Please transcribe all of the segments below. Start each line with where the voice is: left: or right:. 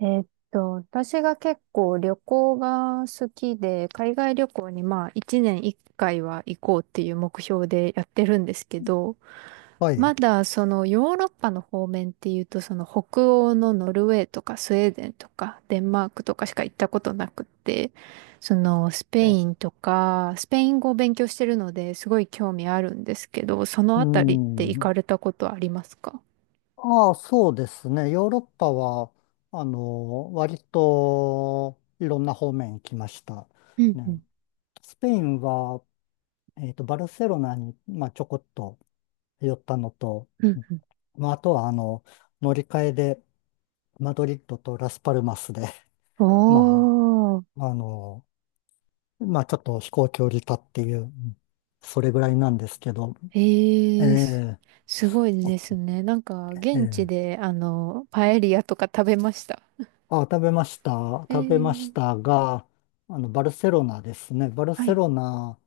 right: えーっ私が結構旅行が好きで、海外旅行にまあ1年1回は行こうっていう目標でやってるんですけど、
left: は
right: ま
left: い。
right: だそのヨーロッパの方面っていうと、その北欧のノルウェーとかスウェーデンとかデンマークとかしか行ったことなくって、そのスペイ
left: え
right: ンとか、スペイン語を勉強してるのですごい興味あるんですけど、その
left: う
right: あたりって行
left: ん。
right: かれたことありますか？
left: ああ、そうですね。ヨーロッパは、割といろんな方面行きました。
right: うんう
left: ね、
right: ん
left: スペインは、バルセロナに、まあ、ちょこっと寄ったのと、
right: うんうん。
left: まあ、あとは、乗り換えで、マドリッドとラスパルマスで、
right: お
left: ま
right: ー。
left: あ、まあ、ちょっと飛行距離だっていう、それぐらいなんですけど、え
right: ええす、
left: え
right: すごいですね。なんか、現地
left: ええ、
right: で、パエリアとか食べました。
left: あ、食べました。
right: え
left: 食べまし
right: え、
left: たが、バルセロナですね。バル
right: は
left: セ
right: い。
left: ロナ、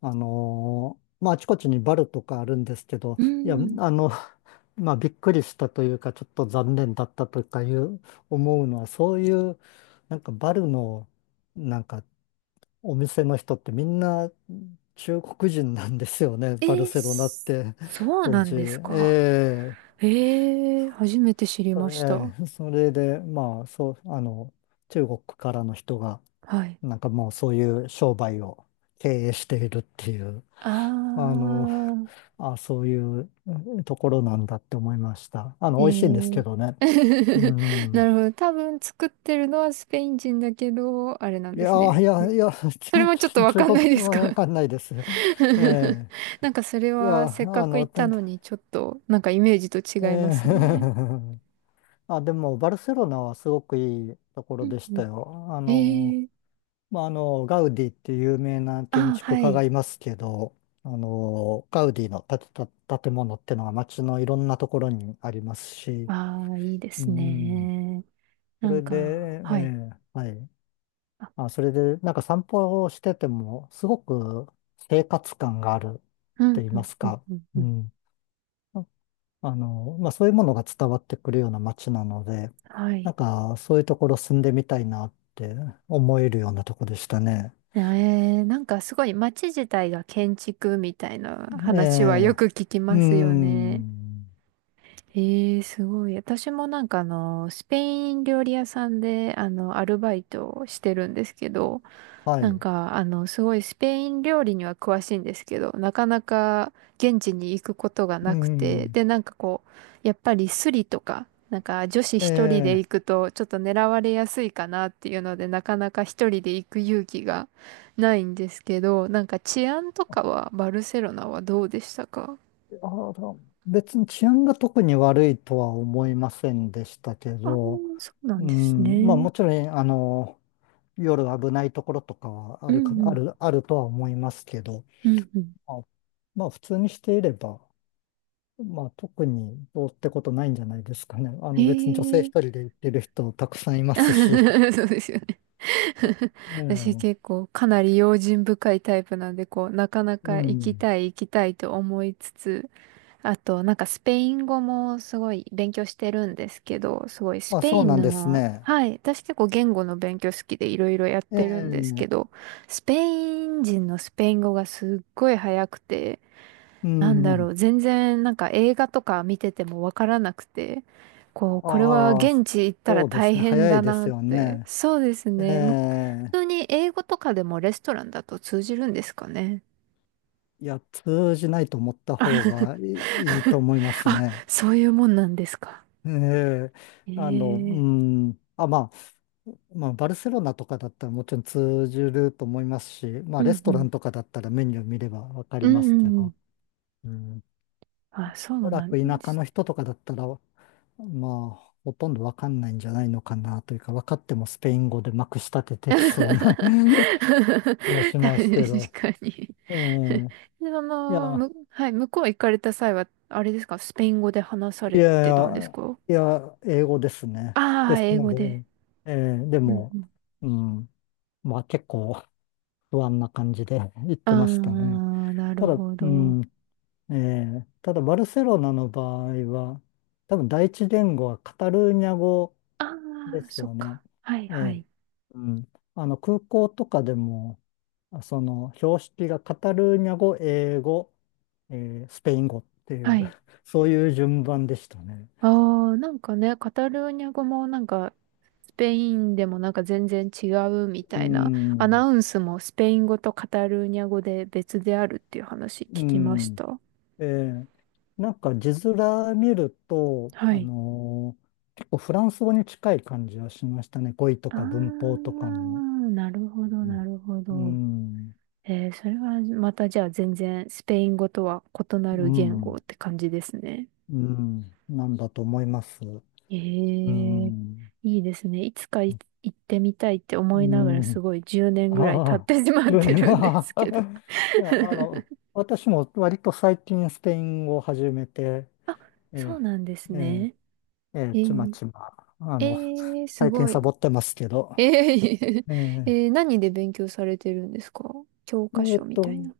left: まあ、あちこちにバルとかあるんですけど、
right: う
left: いや、
right: ん。
left: まあ、びっくりしたというか、ちょっと残念だったとかいう、思うのは、そういう、なんかバルの、なんか、お店の人ってみんな中国人なんですよね。バル
right: ええ
left: セロナっ
right: す、
left: て、
right: そう
left: 当
right: なん
left: 時。
right: ですか？
left: ええ
right: ええ、初めて知りました。
left: ええそれで、まあ、そう、中国からの人が、
right: はい。
left: なんかもうそういう商売を経営しているっていう、
right: あ
left: あの、
right: ー。
left: あ、そういうところなんだって思いました。あの、
right: え
left: 美味しいんですけ
right: え
left: どね。う
right: な
left: ん。
right: るほど。多分作ってるのはスペイン人だけど、あれなん
left: い
right: で
left: や
right: すね。
left: ー、いや、いや、
right: それもちょっと
left: ち
right: わ
left: 中
right: かん
left: 国
right: ないで
left: 語
right: す
left: はわ
right: か？
left: かんないです。ええ
right: なんかそれ
left: いや、
right: はせっ
left: あ
right: かく
left: の、
right: 行っ
left: て
right: たのにちょっとなんかイメージと
left: え
right: 違いますね。
left: え あ、でも、バルセロナはすごくいいところ
right: うん
left: でし
right: う
left: た
right: ん。
left: よ。あの、
right: ええ、
left: まあ、あの、ガウディっていう有名な建
right: あ、
left: 築
right: は
left: 家が
right: い。
left: いますけど、あの、ガウディの建てた建物ってのが街のいろんなところにありますし、
right: ああ、いいで
left: う
right: す
left: ん、
right: ね。
left: そ
right: なん
left: れで、
right: か、
left: え
right: はい。
left: えはい。
right: あ、
left: あ、それで、なんか散歩をしてても、すごく生活感があるっ
right: うん、
left: て言い
right: う
left: ま
right: ん、
left: す
right: うん、
left: か、
right: うん、う
left: う
right: ん。
left: ん。ああの、まあ、そういうものが伝わってくるような街なので、
right: は
left: なん
right: い。
left: か、そういうところ住んでみたいなって思えるようなとこでしたね。
right: ええ、なんかすごい街自体が建築みたいな
left: え
right: 話はよ
left: え、
right: く聞き
left: う
right: ますよね。
left: ん、
right: ええ、すごい。私もなんかスペイン料理屋さんでアルバイトをしてるんですけど、
left: は
right: なん
left: い、
right: か、すごいスペイン料理には詳しいんですけど、なかなか現地に行くことが
left: う
right: なくて、
left: ん、
right: で、なんかこう、やっぱりスリとか、なんか女子
left: え
right: 一人で行
left: え、
right: くとちょっと狙われやすいかなっていうので、なかなか一人で行く勇気がないんですけど、なんか治安とかはバルセロナはどうでしたか？
left: あの別に治安が特に悪いとは思いませんでしたけ
right: ああー、
left: ど、
right: そうな
left: う
right: んです
left: ん、まあ
right: ね。
left: もちろん、夜危ないところとかはあ
right: う
left: るか、
right: んう
left: あ
right: ん。
left: る、あるとは思いますけど、
right: うんうん。
left: まあ、まあ普通にしていれば、まあ特にどうってことないんじゃないですかね。あ
right: へ
left: の別に女性一
right: え
left: 人で行ってる人たくさんいますし。
right: そうですよね。
left: え
right: 私
left: え、
right: 結構かなり用心深いタイプなんで、こう、なかな
left: う
right: か行き
left: ん。
right: たい行きたいと思いつつ、あとなんかスペイン語もすごい勉強してるんですけど、すごいス
left: まあ、
right: ペ
left: そ
right: イ
left: う
right: ン
left: なんです
right: の、
left: ね。
right: はい、私結構言語の勉強好きでいろいろやっ
left: え
right: てるんですけ
left: え、
right: ど、スペイン人のスペイン語がすっごい早くて、
left: う
right: なんだろ
left: ん。
right: う、全然なんか映画とか見ててもわからなくて、こう、これは
left: ああ、
right: 現地行ったら
left: そうで
right: 大
left: すね。
right: 変
left: 早い
right: だ
left: で
right: な
left: す
right: っ
left: よ
right: て。
left: ね。
right: そうです
left: え
right: ね。
left: え、
right: 普通に英語とかでもレストランだと通じるんですかね？
left: いや、通じないと思った
right: あ
left: 方 がいいと思います
right: あ、
left: ね。
right: そういうもんなんですか？
left: ええ、
right: ええ、
left: うん。あ、まあ、まあ、バルセロナとかだったらもちろん通じると思いますし、まあ、
right: う
left: レス
right: んう
left: トラ
right: ん。
left: ンとかだったらメニュー見ればわかり
right: うん
left: ま
right: う
left: すけ
right: んうん。
left: ど。うん。
right: あ、そ
left: お
right: う
left: そら
right: なん
left: く田
right: で
left: 舎
right: す。
left: の人とかだったら、まあ、ほとんどわかんないんじゃないのかなというか、分かってもスペイン語でまくし立て てきそうな
right: 確
left: 気がし
right: か
left: ますけど、
right: に。
left: え え。
right: で
left: いや、
right: はい、向こう行かれた際は、あれですか、スペイン語で話さ
left: い
right: れ
left: やい
right: てたんです
left: や、
right: か？
left: いや、英語ですね。
right: ああ
left: で
right: ー、
left: す
right: 英
left: の
right: 語
left: で、
right: で。
left: ええで
right: う
left: も、
right: ん
left: うん、まあ結構不安な感じで 言っ
right: う
left: てましたね。
right: ん。ああ、な
left: た
right: る
left: だ、
right: ほ
left: う
right: ど。
left: ん、ええただバルセロナの場合は、多分第一言語はカタルーニャ語
right: あ
left: で
right: あ、
left: す
right: そっ
left: よね。
right: か。はい
left: え
right: は
left: え、
right: い。
left: うん。あの、空港とかでも、その、標識がカタルーニャ語、英語、スペイン語ってい
right: は
left: う
right: い。
left: そういう順番でしたね。
right: ああ、なんかね、カタルーニャ語もなんか、スペインでもなんか全然違うみ
left: う
right: たいな、アナ
left: ん。
right: ウンスもスペイン語とカタルーニャ語で別であるっていう話
left: う
right: 聞きまし
left: ん。
right: た。
left: ええ、なんか字面見ると、
right: はい。
left: 結構フランス語に近い感じはしましたね。語彙と
right: あ
left: か文法とかも。
right: ー、なるほど、
left: う
right: な
left: ん。
right: るほ
left: う
right: ど。
left: ん。
right: えー、それはまたじゃあ全然スペイン語とは異な
left: う
right: る言語っ
left: ん。
right: て感じですね。
left: うんなんだと思います。
right: え
left: う
right: ー、
left: ん。
right: いいですね。いつか行ってみたいって
left: う
right: 思いながらす
left: ん。
right: ごい10年ぐらい経っ
left: ああ、
right: てしまって
left: 年。
right: るんで
left: あ
right: す
left: あ
right: けど。
left: いや、私も割と最近スペイン語を始めて、
right: あ、そ
left: え
right: うなんです
left: え、え
right: ね。
left: え、ええ
right: え
left: ちま
right: ー、
left: ちま、
right: えー、す
left: 最近
right: ご
left: サ
right: い。
left: ボってますけど、
right: えー、
left: え え、
right: 何で勉強されてるんですか？教科
left: えっ
right: 書みたい
left: と、
right: な。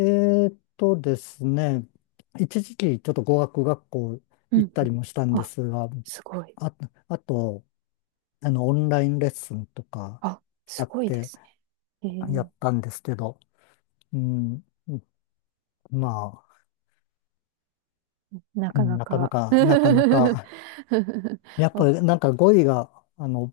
left: えっとですね、一時期ちょっと語学学校
right: うん
left: 行った
right: うん。
left: りもしたんで
right: あ、
left: すが、
right: すごい。
left: あ、あと、オンラインレッスンとか
right: あ、
left: あ
right: す
left: っ
right: ごいで
left: て
right: すね。
left: や
right: え
left: ったんですけど、うん、まあ、
right: ー、な
left: う
right: か
left: ん、
right: なか
left: なかな か、やっぱ
right: わ
left: りなんか語彙が、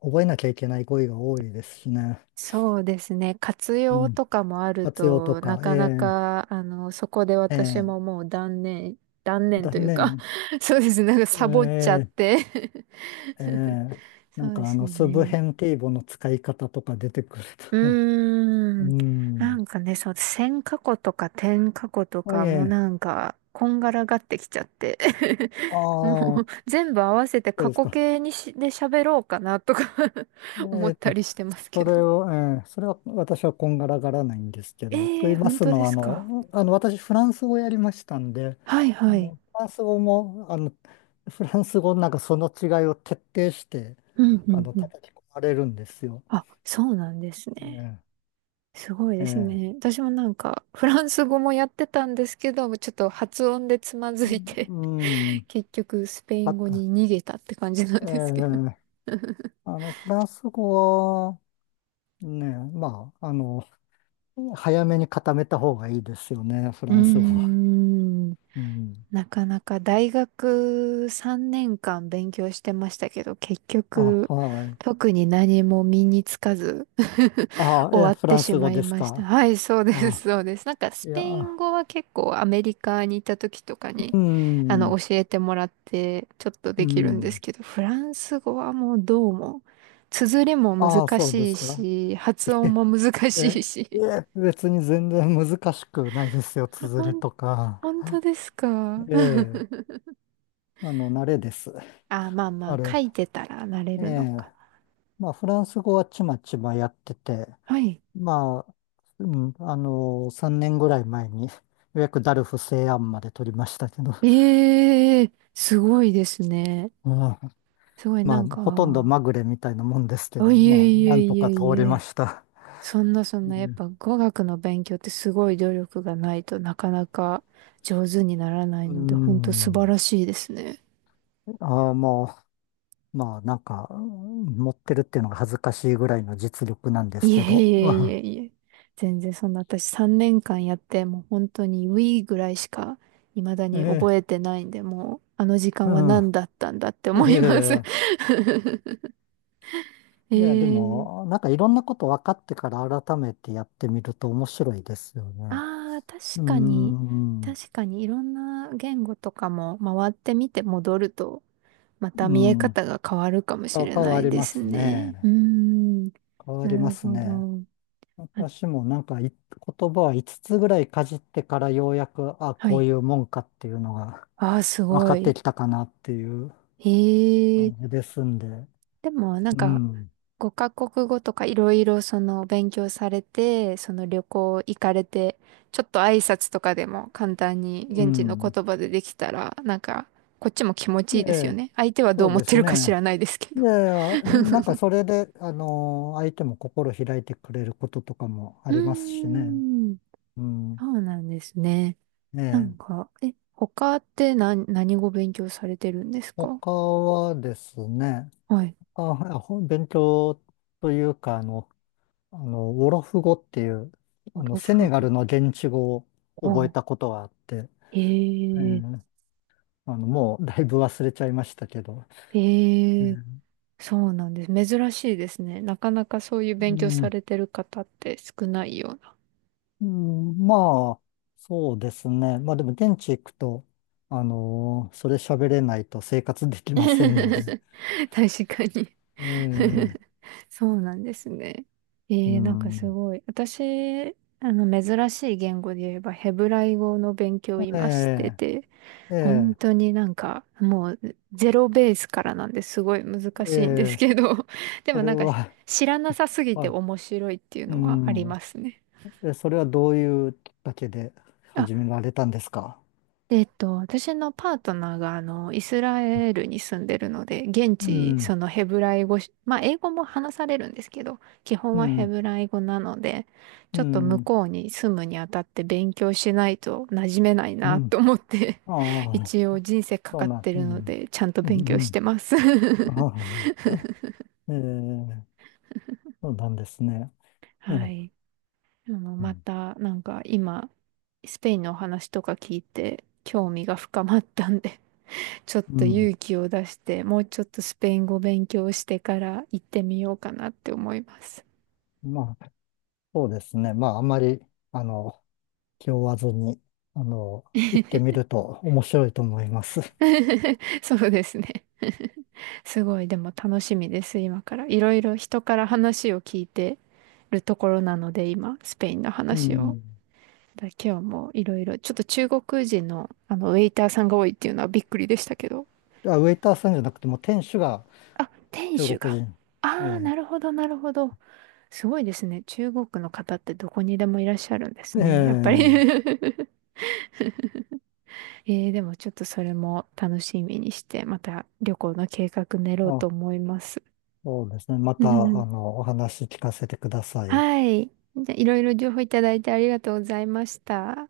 left: 覚えなきゃいけない語彙が多いですしね。
right: そうですね。活
left: う
right: 用
left: ん。
right: とかもある
left: 活用と
right: と、な
left: か、
right: かな
left: え
right: か、そこで
left: え
right: 私
left: え
right: も
left: え
right: もう断念、断念
left: だ
right: というか
left: ね、
right: そうですね。なんかサボっちゃっ
left: ええ
right: て
left: ええ な
right: そ
left: ん
right: うで
left: かあ
right: す
left: の、スブ
right: ね。
left: ヘンティーボの使い方とか出てくる
right: う
left: と。
right: ー
left: う
right: ん。な
left: ん。
right: んかね、そう、線過去とか点過去と
left: は
right: か
left: い、
right: も
left: え
right: な
left: え
right: んか、こんがらがってきちゃって
left: あ
right: もう、
left: あ、そ
right: 全部合わせて
left: う
right: 過
left: です
right: 去
left: か。
right: 形にし、で喋ろうかなとか
left: え
right: 思っ
left: え
right: たりしてますけ
left: そ
right: ど。
left: れを、ええそれは私はこんがらがらないんですけど、と
right: ええ
left: 言い
right: ー、
left: ま
right: 本
left: す
right: 当
left: の
right: で
left: は、あ
right: すか？
left: の、あの私、フランス語やりましたんで、
right: はいはい。
left: フランス語も、フランス語のなんかその違いを徹底して、
right: うんうんうん。
left: 叩き込まれるんですよ。
right: あ、そうなんですね。
left: ね
right: すごい
left: え
right: です
left: え、
right: ね。私もなんか、フランス語もやってたんですけど、ちょっと発音でつま
left: う
right: ずいて
left: ん、うん
right: 結局、スペイ
left: あ
right: ン語
left: と、
right: に逃げたって感じなん
left: ええ、
right: ですけど。
left: あの、フランス語は、ね、まあ、あの、早めに固めた方がいいですよね、フラ
right: うー
left: ンス語は。
right: ん。
left: うん。
right: なかなか大学3年間勉強してましたけど、結
left: あ、
right: 局、
left: はい。
right: 特に何も身につかず
left: あ、
right: 終
left: え、
right: わっ
left: フ
right: て
left: ラン
right: し
left: ス
right: ま
left: 語
right: い
left: です
right: ました。
left: か。
right: はい、そうです、
left: あ、
right: そうです。なんか
left: い
right: スペイン
left: や、
right: 語は結構アメリカにいた時とかに、
left: うん、
right: 教えてもらってちょっと
left: う
right: できるんです
left: ん。
right: けど、フランス語はもうどうも、綴りも
left: ああ、
right: 難
left: そうで
right: しい
left: すか。
right: し、発音 も難し
left: え、
right: いし。
left: え、別に全然難しくないですよ、綴
right: ほ
left: り
right: ん、
left: とか。
right: 本当ですか？
left: ええ、慣れです。
right: あ、まあま
left: あ
right: あ、書
left: れ。
right: いてたらなれ
left: え
right: るの
left: え、
right: か。
left: まあ、フランス語はちまちまやってて、
right: はい。
left: まあ、うん、3年ぐらい前に、ようやくダルフ西安まで取りましたけど、
right: ええ、すごいですね。
left: うん、
right: すごい
left: ま
right: な
left: あ、
right: ん
left: ほとんど
right: か、
left: まぐれみたいなもんですけ
right: あ、
left: ど、
right: いえ
left: まあ、
right: い
left: な
right: え
left: んと
right: い
left: か
right: え
left: 通
right: い
left: りま
right: え。
left: した。
right: そんなそん
left: う
right: な、やっ
left: ん。
right: ぱ語学の勉強ってすごい努力がないとなかなか上手にならない
left: う
right: ので、ほんと素晴
left: ん
right: らしいですね。
left: ああ、もう、まあ、なんか、うん持ってるっていうのが恥ずかしいぐらいの実力なんです
right: いえ
left: け
right: い
left: ど。う
right: えい
left: ん
right: えいえ。全然そんな私3年間やって、もう本当に We ぐらいしか未だ
left: え
right: に覚
left: え、
right: えてないんで、もうあの時
left: う
right: 間は
left: ん。
right: 何だったんだって思
left: いや
right: いま
left: い
right: す。
left: や、いや、で も、
right: ええ、
left: なんかいろんなこと分かってから改めてやってみると面白いですよね。
right: ああ、
left: うー
right: 確かに、
left: ん、
right: 確かにいろんな言語とかも回ってみて戻ると、ま
left: う
right: た見え
left: ん。
right: 方が変わるかもし
left: あ
right: れ
left: 変
right: な
left: わ
right: い
left: り
right: で
left: ま
right: す
left: す
right: ね。うー
left: ね。
right: ん、
left: 変わ
right: な
left: りま
right: る
left: す
right: ほ
left: ね。
right: ど。あ、
left: 私もなん言葉は5つつぐらいかじってからようやく、あ、
right: は
left: こう
right: い。
left: いうもんかっていうのが
right: ああ、す
left: 分か
right: ご
left: って
right: い。
left: きたかなっていう
right: へえ。
left: 感じですんで。
right: でも、なん
left: う
right: か、
left: ん、
right: 5カ国語とかいろいろその勉強されて、その旅行行かれて、ちょっと挨拶とかでも簡単に
left: う
right: 現地の
left: ん。
right: 言葉でできたら、なんか、こっちも気持ちいいで
left: え
right: すよ
left: え、
right: ね。相手はど
left: そ
right: う
left: う
right: 思っ
left: で
right: て
left: す
right: るか知
left: ね。
right: らないですけ
left: い
right: ど。
left: やいや、なんか それで、相手も心開いてくれることとかもあ
right: う
left: りますしね。
right: ーん、
left: うん。
right: そうなんですね。
left: え
right: なん
left: え、
right: か、え、他って何語勉強されてるんですか？
left: 他はですね、
right: はい。
left: あ、勉強というか、あの、ウォロフ語っていう、
right: オド
left: セ
right: フ
left: ネガ
right: 語。
left: ルの現地語を
right: お
left: 覚え
right: う。
left: たことがあって、え
right: へえ、
left: え、もうだいぶ忘れちゃいましたけど、ええ
right: へえ、そうなんです。珍しいですね。なかなかそういう
left: う
right: 勉強さ
left: ん
right: れてる方って少ないような。
left: うん、まあ、そうですね。まあでも現地行くと、それ喋れないと生活できま せんので。
right: 確かに。
left: ええ、
right: そうなんですね。え
left: う
right: ー、なんかす
left: ん。
right: ごい。私、珍しい言語で言えば、ヘブライ語の勉強を
left: え
right: 今して
left: え、
right: て、
left: え
right: 本
left: え、
right: 当になんか、もう、ゼロベースからなんですごい難
left: え
right: しいんです
left: え、
right: けど、で
left: そ
right: もな
left: れ
right: んか、
left: は、
right: 知らな さすぎ
left: ま
right: て
left: あ、
right: 面白いっていう
left: う
right: のはあり
left: ん。
right: ますね。
left: え、それはどういうきっかけで始められたんですか？
right: で、私のパートナーが、イスラエルに住んでるので、現
left: う
right: 地、
left: ん、
right: そのヘブライ語し、まあ、英語も話されるんですけど、基本
left: う
right: はヘ
left: ん、
right: ブライ語なので、
left: う
right: ちょっと向
left: ん、
right: こうに住むにあたって勉強しないと馴染めない
left: う
right: な
left: ん。
right: と思って、
left: あ あ、
right: 一応人生か
left: そう
right: かっ
left: なん、
right: て
left: う
right: るの
left: ん、
right: で、ちゃんと
left: う
right: 勉
left: ん、
right: 強
left: う
right: し
left: ん。
right: てます。
left: ああ、ええ、そうなんですね。ええ
right: はい。
left: う
right: ま
left: ん
right: た、なんか今、スペインのお話とか聞いて、興味が深まったんでちょっ
left: う
right: と
left: ん。
right: 勇気を出して、もうちょっとスペイン語勉強してから行ってみようかなって思います。
left: まあ、そうですね。まあ、あまり、あの、気負わずに、あの、行ってみると面白いと思います。
right: そうですね。すごい、でも楽しみです、今から。いろいろ人から話を聞いてるところなので、今、スペインの
left: う
right: 話を。
left: ん。
right: 今日もいろいろ、ちょっと中国人の、ウェイターさんが多いっていうのはびっくりでしたけど。
left: あ、ウェイターさんじゃなくても、店主が
right: あ、店
left: 中
right: 主
left: 国
right: が。
left: 人。え
right: ああ、
left: え。
right: なるほど、なるほど。すごいですね。中国の方ってどこにでもいらっしゃるんで
left: え
right: すね。やっぱり
left: え。
right: えー、でもちょっとそれも楽しみにして、また旅行の計画練ろうと
left: あ、
right: 思います。
left: そうですね。ま
right: う
left: た、
right: んうん、
left: お話聞かせてください。
right: はい。じゃあいろいろ情報いただいてありがとうございました。